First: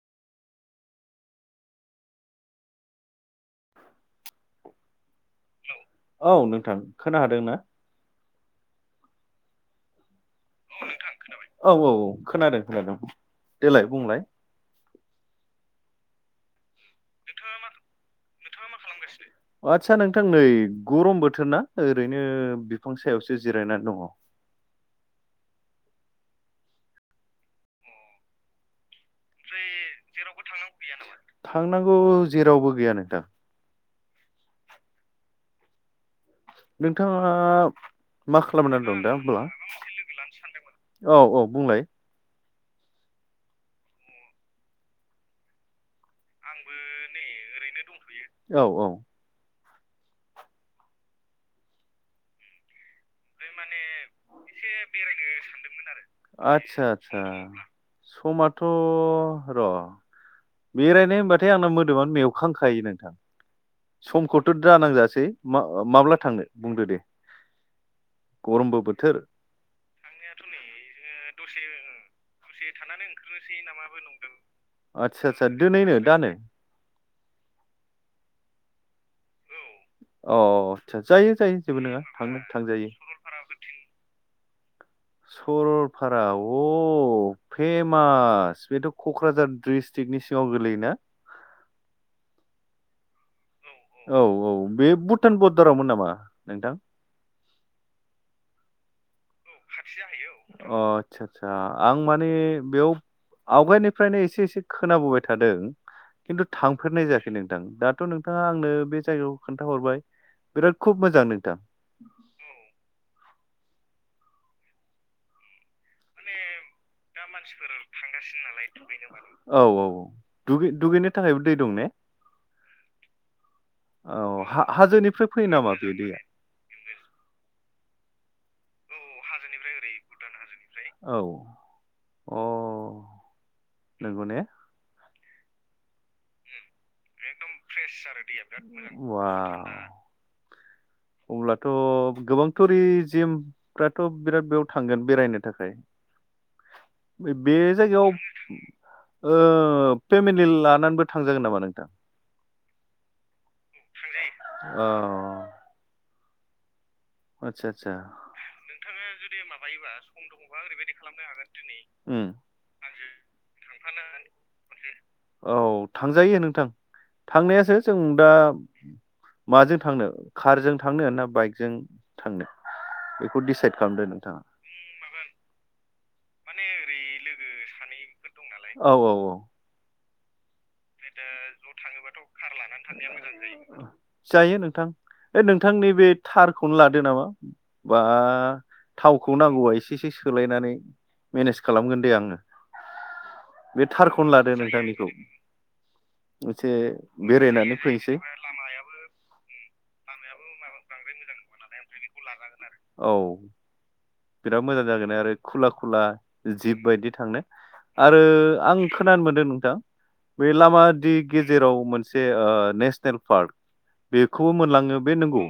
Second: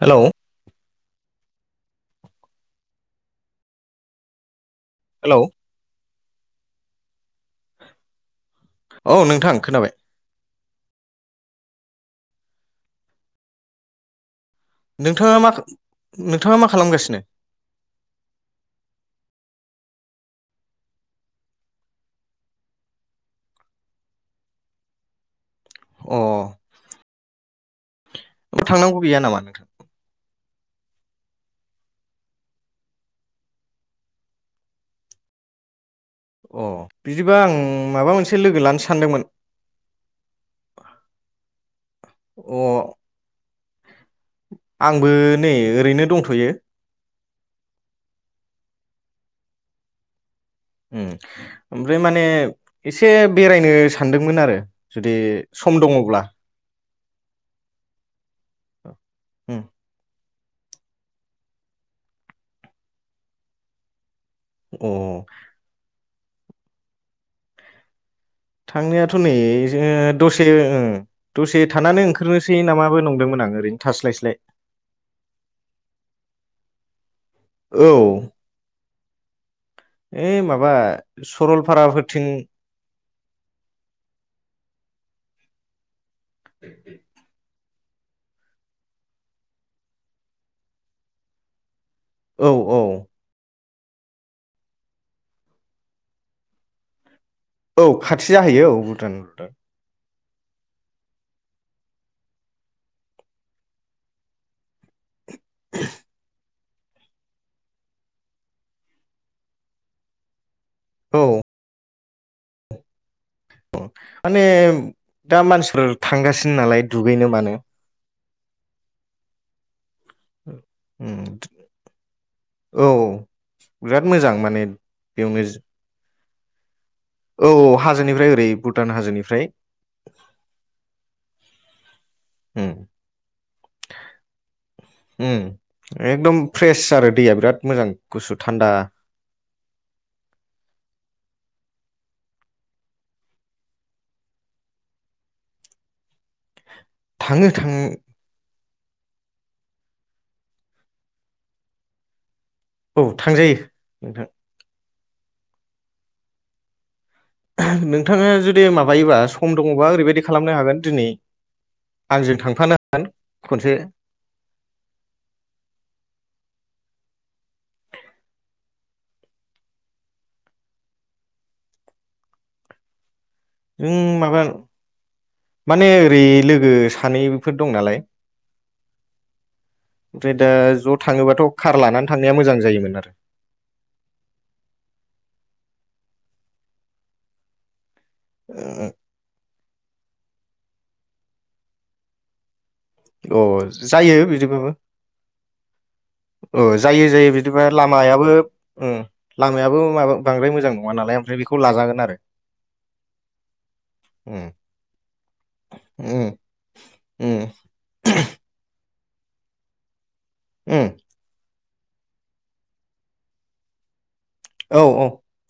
हेल'। Hello. औ नोंथां खोना हादों ना? औ नोंथां खोनाबाय। औ औ खोनादों खोनादों देलाय बुंलाय। नोंथाङा मा नोंथाङा मा खालामगासिनो नोंथाङा मा नोंथाङा मा खालामगासिनो? आदसा नोंथां नै गरम बोथोर ना ओरैनो बिफां सायावसो जिरायनानै दङ। अ थांनांगौ। गैया नामा नोंथां? थांनांगौ जेरावबो गैया नोंथां। अ नोंथाङा बिदिबा आं माबा मोनसे मा लोगो खालामना लानो दं दा सानदोंमोन अब्ला औ औ बुंलाय। अ आंबो नै ओरैनो दंथ'यो। औ औ उम ओमफ्राय माने इसे बेरायनो सा सान्दोंमोन आरो जुदि सम दङब्ला। सा समाथ' उम र बेरायनो होनबाथाय आंना मोदोमानो मेवखांखायो नोंथां। समखौथ' अ दानांजासै मा-माब्ला थांनो बुंदो दे। गरमबो बोथोर थांनायाथ' नै ओ दसे ओ दसे थानानै ओंखारनोस आदसा सा दोनैनो दानो? औ अ ओइ माबा आचसा सा जायो जायो जेबो नोङा सरलपाराफोरथिं थांनो थांजायो। सरलफारा [inaudible] फेमास बेथ' क'क्राझार द्रिस्ट्रिक्नि सिङाव गोलैयोना? औ औ औ औ बे भुटान बरदारावमोन नामा नोंथां? औ खाथि जाहैयो औ भुटान भुटान अ आदसा सा आं माने बेयाव आवगायनिफ्रायनो इसे इसे खोनाबोबाय। थादों किन्थु थांफेरनाय जायाखै नोंथां दाथ' नोंथाङा आंनो बे जायगायाव खोन्थाहरबाय। बिराद खुब औ मोजां नोंथां। अ माने दा मानसिफोर थांगासिनो नालाय दुगैनो मानो औ औ दुगै दुगैनो उम थाखायबो दै दं ने औ बिराद मोजां औ माने हा-हाजोनिफ्राय बेयावनो फैयो नामा बे दैया? औ औ हाजोनिफ्राय ओरै बुटान हाजोनिफ्राय औ अ उम नोंगौ ने? उम एकम फ्रेस आरो दैया बिराद मोजां गुसु थान्दा। मोजां थ' गोबां थ'रिजिमफ्राथ' बिराद बेयाव थांगोन बेरायनो थाखाय। बे थाङो बे थां जायगायाव ओ फेमिलि लानानैबो थांजागोन नामा नोंथां? औ थांजायो। नोंथां। औ। आदसा आदसा नोंथाङा जुदि माबायोबा सम दङबा ओरैबायदि खालामनो हागोन दिनै उम आंजों थांफानो खनसे औ थांजायो नोंथां। थांनायासो जों दा माजों थांनो खारजों थांनो ना बाइकजों थांनो? डिसाइद नों खालामदो नोंथाङा माबा माने ओरै लोगो सानैफोर दं नालाय [inaudible] औ औ औ। ओमफ्राय दा ज' थाङोबाथ' कार लानानै थांनाया मोजां जायोमोन आरो जायो नोंथां ओ नोंथांनि बे थारखौनो लादो नामा? बा थावखौ नांगौबा एसे एसे सोलायनानै मेनेज खालामगोन दे आङो। अ बे जायो थारखौनो लादो बिदिबाबो। नोंथांनिखौ एसे औ जायो जायो बिदिबा बेरायनानै फैनोसै लामायाबो उम लामायाबो माबा बांद्राय मोजां नङानाल ओफ्राय बेखौ लाजागोन आरो औ। उम बिराद मोजां जागोन आरो खुला खुला उम जिब बायदि थांनो उम आरो आं खोनानो मोन्दों नोंथां बे लामा उम दि गेजेराव मोनसे नेसनेल पार्क बेखौबो औ मोनलाङो औ बे नोंगौ?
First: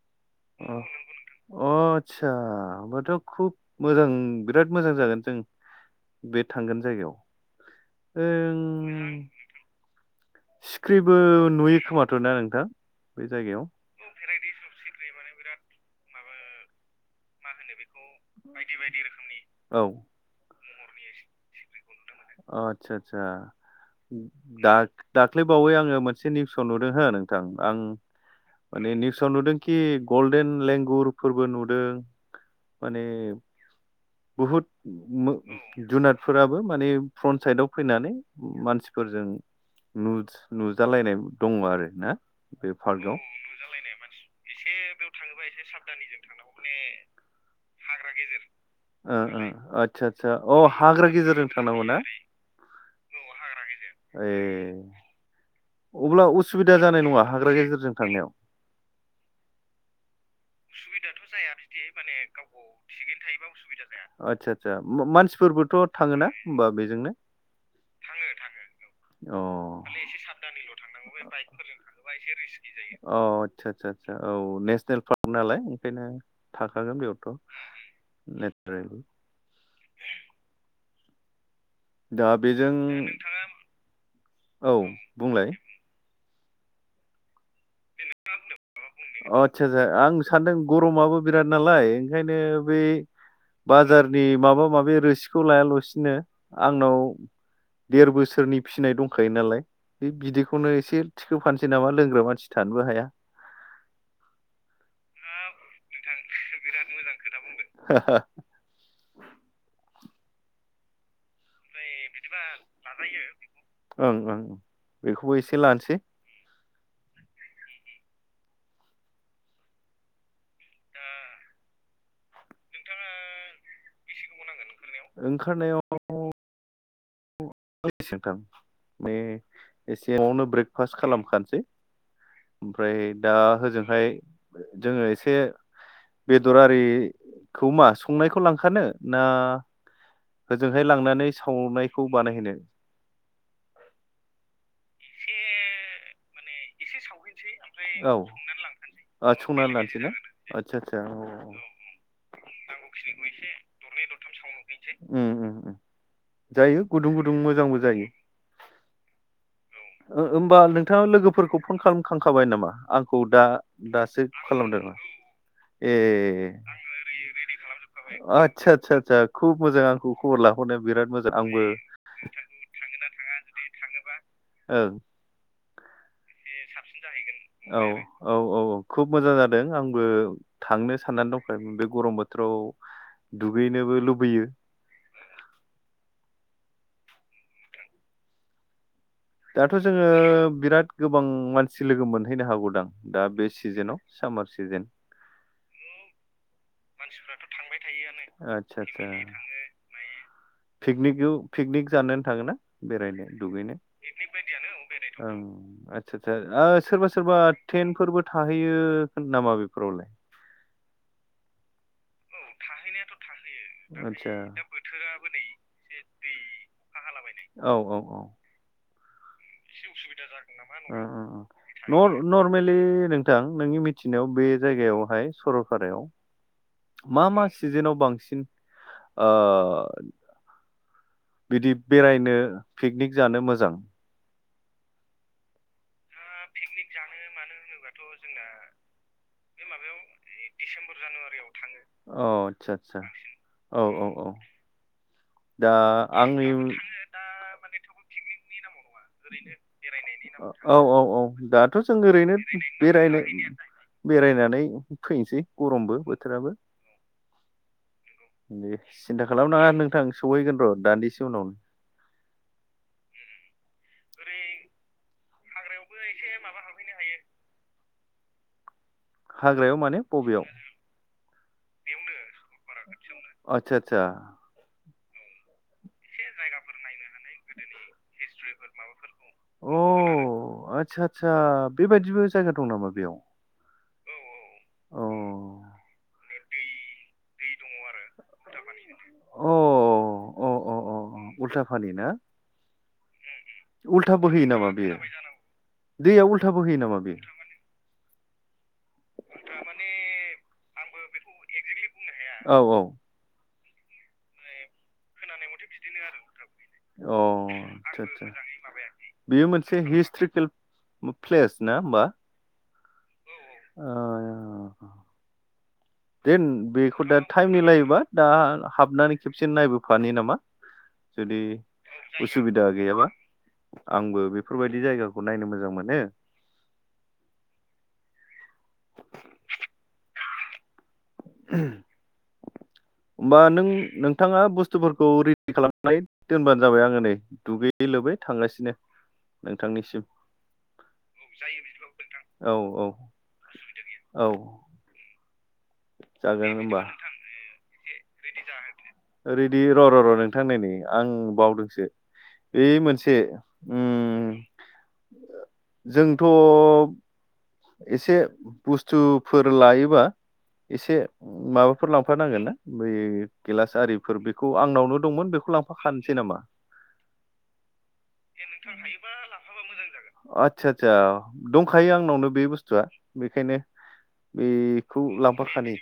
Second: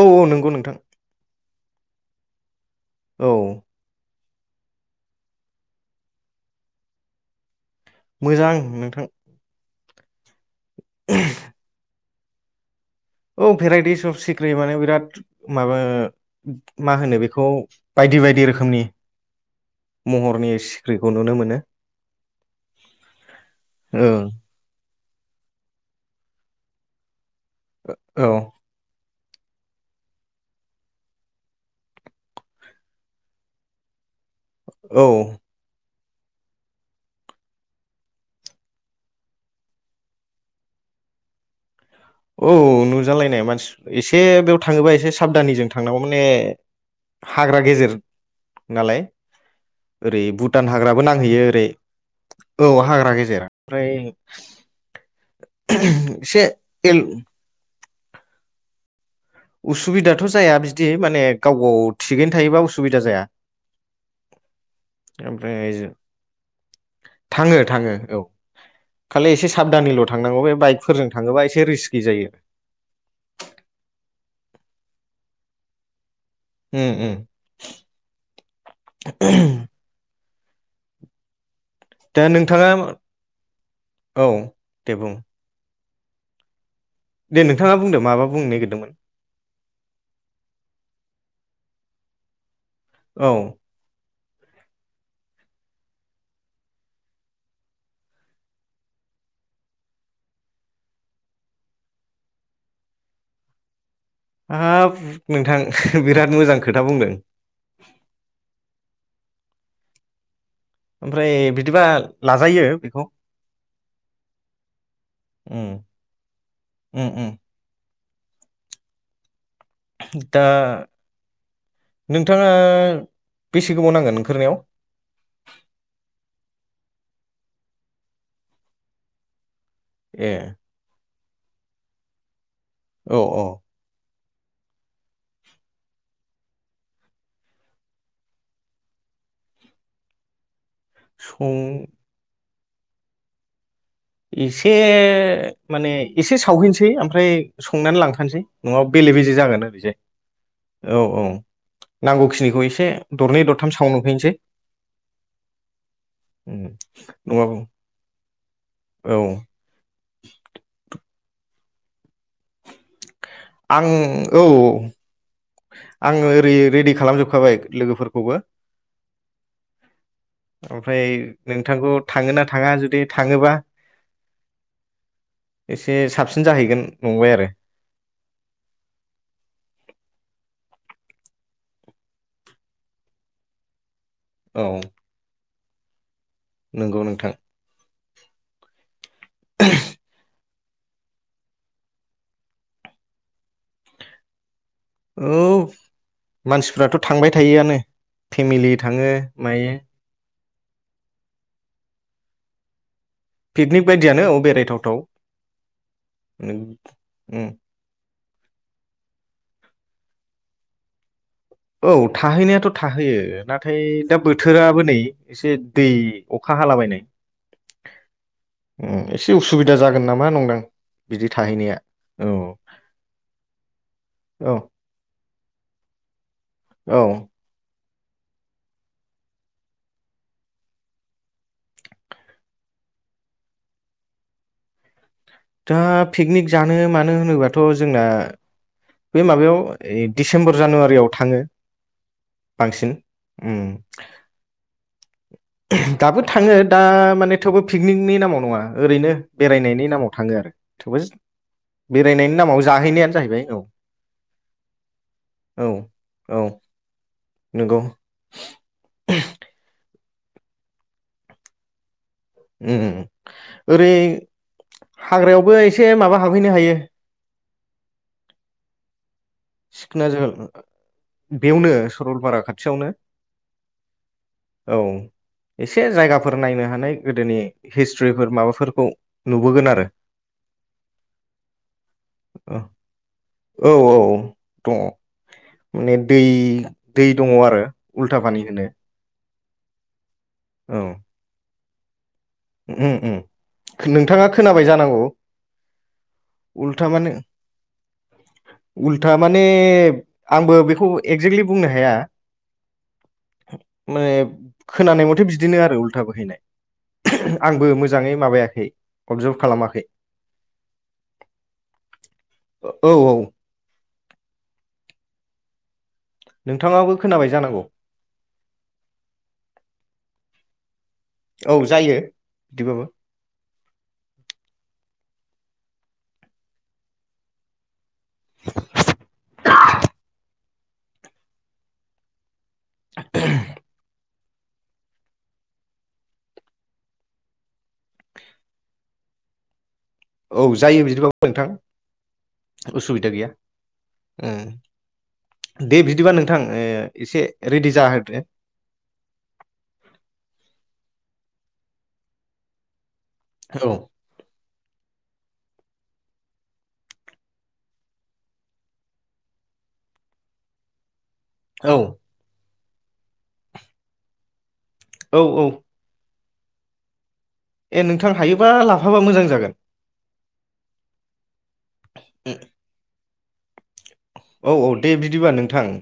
औ औ नंगौ नोंथां अ [inaudible] होमबाथ' औ खुब मोजां बिराद मोजां जागोन जों बे थांगोन जायगायाव। मोजां नोंथां। ओं सिख्रिबो नुयो खोमा [unintelligible] नोंथां बे औ जायगायाव भेराइटि सब सिख्रि माने बिराद माबा मा होनो बेखौ बायदि बायदि रोखोमनि औ महरनि सिख्रिखौ नुनो मोनो। अ आतसा आतसा ओं दा दाख्लै बावै आङो मोनसे निउसाव नुदों हो नों आं औ माने निउ साव नुदों कि गल्डेन लेंगुरफोरबो नुदों माने बहुत औ मो जुनाद फोराबो माने फ्रन‌ साइदाव फैनानै मानसिफोरजों नुज नुजालायनाय दङ' आरो ना औ बे पार्कआव नुजालायनाय मानसि एसे बेयाव थाङोबा एसे साबधानिजों थांनांगौ। माने हाग्रा गेजेर नालाय ओ ओ आदसा ओरै आदसा अ भुटान हाग्रा हाग्राबो गेजेरजों नांहैयो ओरै थांनांगौ ना औ हाग्रा गेजेर ओमफ्राय ए अब्ला एसे उसुबिदा एल जानाय नङा हाग्रा गेजेरजों? थांनायाव असुबिदा थिगैनो थायोबा उसुबिदा जाया आदसा सा अ मानसिफोरबोथ' ओमफ्राय थाङोना होमबा बेजोंनो थाङो थाङो औ खालि अ एसे साबधानैल' थांनांगौ बे बाइकफोरजों थाङोबा एसे रिस्कि जायो अ आदसा सा। औ नेसनेल पार्क नालाय ओंखायनो उम थाखागोन उम बेयावथ' [unintelligible] दा बेजों औ दे बुं बुंलाय दे नोंथाङा बुंदो माबा बुंनो नागिरदोंमोन आदसा सा आं सानदों गरमाबो [unintelligible] बिराद नालाय ओंखायनो बे औ बाजार नि माबा माबि रोसिखौ लायाल'सिनो आंनाव देर बोसोरनि फिसिनाय दंखायो नालाय बे बिदैखौनो एसे थिखोफानोसै नामा लोंग्रा मानसि थानोबो हाया। हा [unintelligible] नोंथां बिराद मोजां खोथा बुंदों। ओमफ्राय बि ओं ओंं बेखौबो एसे उम लानोसै। उम उम दा नोंथाङा बेसे गोबाव नांगोन ओंखारनायाव ओंखारनायाव [unintelligible] बे ए एसेयावनो ब्रेकफास्ट खालाम खानसै ओमफ्राय औ दा औ होजोंहाय [unintelligible] जोङो एसे बेदर आरिखौ मा संनायखौ लांखानो ना होजोंहाय लांनानै सं सावनायखौ बानायहोनो सावहैस औ ओ बेले बेजे जागोन ओरैजाय संनानैलांसैना आतसा आतसा औ औ नांगौखिनिखौ एसे दरनै दरथाम सावनुफैनोसै उम उम उम जायो गुदुं गुदुं नङाबा मोजांबो जायो औ ओ होमबा नोंथाङा लोगोफोरखौ फन खालामखांखाबाय नामा आं खौ दा दासो खालामदों ए आंङो ओरै रेडि खालामजोबखाबाय लोगोफोरखौबो आदसा आदसा आदसा खुब मोजां आंखौ खबर लाहरनाया ओमफ्राय बिराद मोजां आंबो नोंथांखौ थांङो ना थाङा जुदि थाङोबा ओ एसे साबसि औ औ औ औ खुब मोजां जादों आंबो थांनो साननानै दंखाय बे गरम बोथोराव दुगैनोबो लुब औ नंगौ नोंथां दाथ जोङो बिराद गोबां मानसि लोगो मोनहैनो हागौदां दा बे सिजेनाव सामार सिजेन औ मानसिफ्राथ थांबाय थायोआनो फेमिलि थाङो मायो पिकनिक गौ पिकनिक जानोनो थाङोन ना बेरायनो? दुगैनो पिकनिक बायदियानो औ बेरायथावथाव औ आदसा सा ओ उम सोरबा सोरबा थेनथफोरबो थाहैयो नामा बेफोरावलाय औ थाहैनायाथ थाहैयो नाथाय दा बोथोराबो नै एसे दै अखा हाला बायनाय [inaudible] ओ ओ बिदि बिदि थाहैनाया थांबा न औ नरमेलि नोंथां नोंनि मिथिनायाव बे औ जायगायावहाय सरलपारायाव औ मा मा सिजेनाव बांसिन ओ बिदि बेरायनो पिकनिक जानो मोजां दा पिकनिक जानो मानो होनोबाथ जोंना बे माबायाव डिसेम्बर जानुवारियाव थाङो अ आदसा बांसिन आदसा उम औ औ औ दा दाबो आंनि थाङो दा माने थेवबो पिकनिकनि नाम माव नङा ओरैनो बेरायनायनि नामाव थाङो आरो औ थेवबो औ औ दाथ जों बेरायनायनि ओरैनो नामाव जाहैनायानो बेरायनो जाहैबाय औ बेरायनानै फैनोसै औ गरमबो औ बोथोराबो नंगौ दे सिन्था खालामनाङा नोंथां सहैगोन र दान्दिसे उनाव उ उ उम ओरै हाग्रायाव बै से माबा हाबहैनो हायो। हाग्रायाव माने सिखना बबेयाव जोहोलाव आ बेवनो सरलपारा खाथियावनो आदसा आदसा औ एसे जायगाफोर नायनो हानाय गोदोनि हिस्ट्रिफोर माबाफोरखौ नुबोगोन अ' आरो आदसा आदसा बेबायदिबो जायगा औ दं नामा बेयाव? औ औ दङ अ माने दै दै दङ आरो। उल्था पानि होनो। अ अ अ औ अ उल्था फानि ना? उम उम उल्था नोंथाङा बोहैयो खोनाबाय नामा बेयो जानांगौ? दैया बोहैयो उल्था नामा माने बेयो उल्था माने आंबो बेखौ एक्जेक्टलि बुंनो हाया। औ औ मैब खोनानाय मथे बिदिनो आरो उल्था बोहैनाय। अ' आंबो आदसा मोजाङै माबायाखै आदसा अबजार्भ बेयो मोनसे खालामाखै हिस्टिकेल प्लेस ना होमबा। औ औ ओ देन नोंथाङाबो बेखौ दा खोनाबाय टाइम जानांगौ मिलायोबा दा हाबनानै खेबसे नायबोफानो नामा? जुदि औ जायो उसुबिदा बिदिबाबो गैयाबा आंबो बेफोरबायदि जायगा खौ नायनो मोजां मोनो। उह होमबा नों नो नोंथाङा बुस्थुफोरखौ रेडि खालामनानै दोनबानो जाबाय आङो नै दुगैयै लोबै थांगासिनो नों औ जायो बिदिबाबो नोंथां औ औ उसुबिदा गैया। औ ओ दे बिदिबा नोंथां जागोन ओ दे होमबा एसे रेडि जाहोदो बिदिब्ला नोंथां रेडि र' र' र' नोंथां नै नै आं बावदोंसो बे मोनस से औ उम ओ जोंथ' एसे बुस्थुफोर लायोबा एसे औ माबाफोर लांफानांगोन ना? बै गिलास आरिफोर बेख खौ आंनावनो औ दंमोन औ बेखौ लांफाखानोसै नामा? ए नोंथां हायोबा लाफाबा मोजां जागोन आदसा सा दंखायो आंनावनो सुआ बेखायनो औ औ दे बेखौ बिदिबा नोंथां लांफाखानि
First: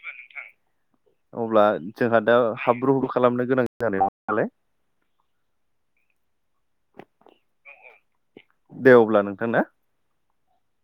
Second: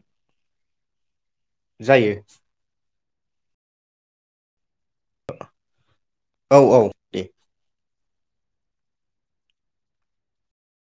अब्ला जायो जोंहा दा हाब्रु खालामनो गोनां जानाय नङा [inaudible] लाय। औ औ दे। दे अब्ला नोंथां ना।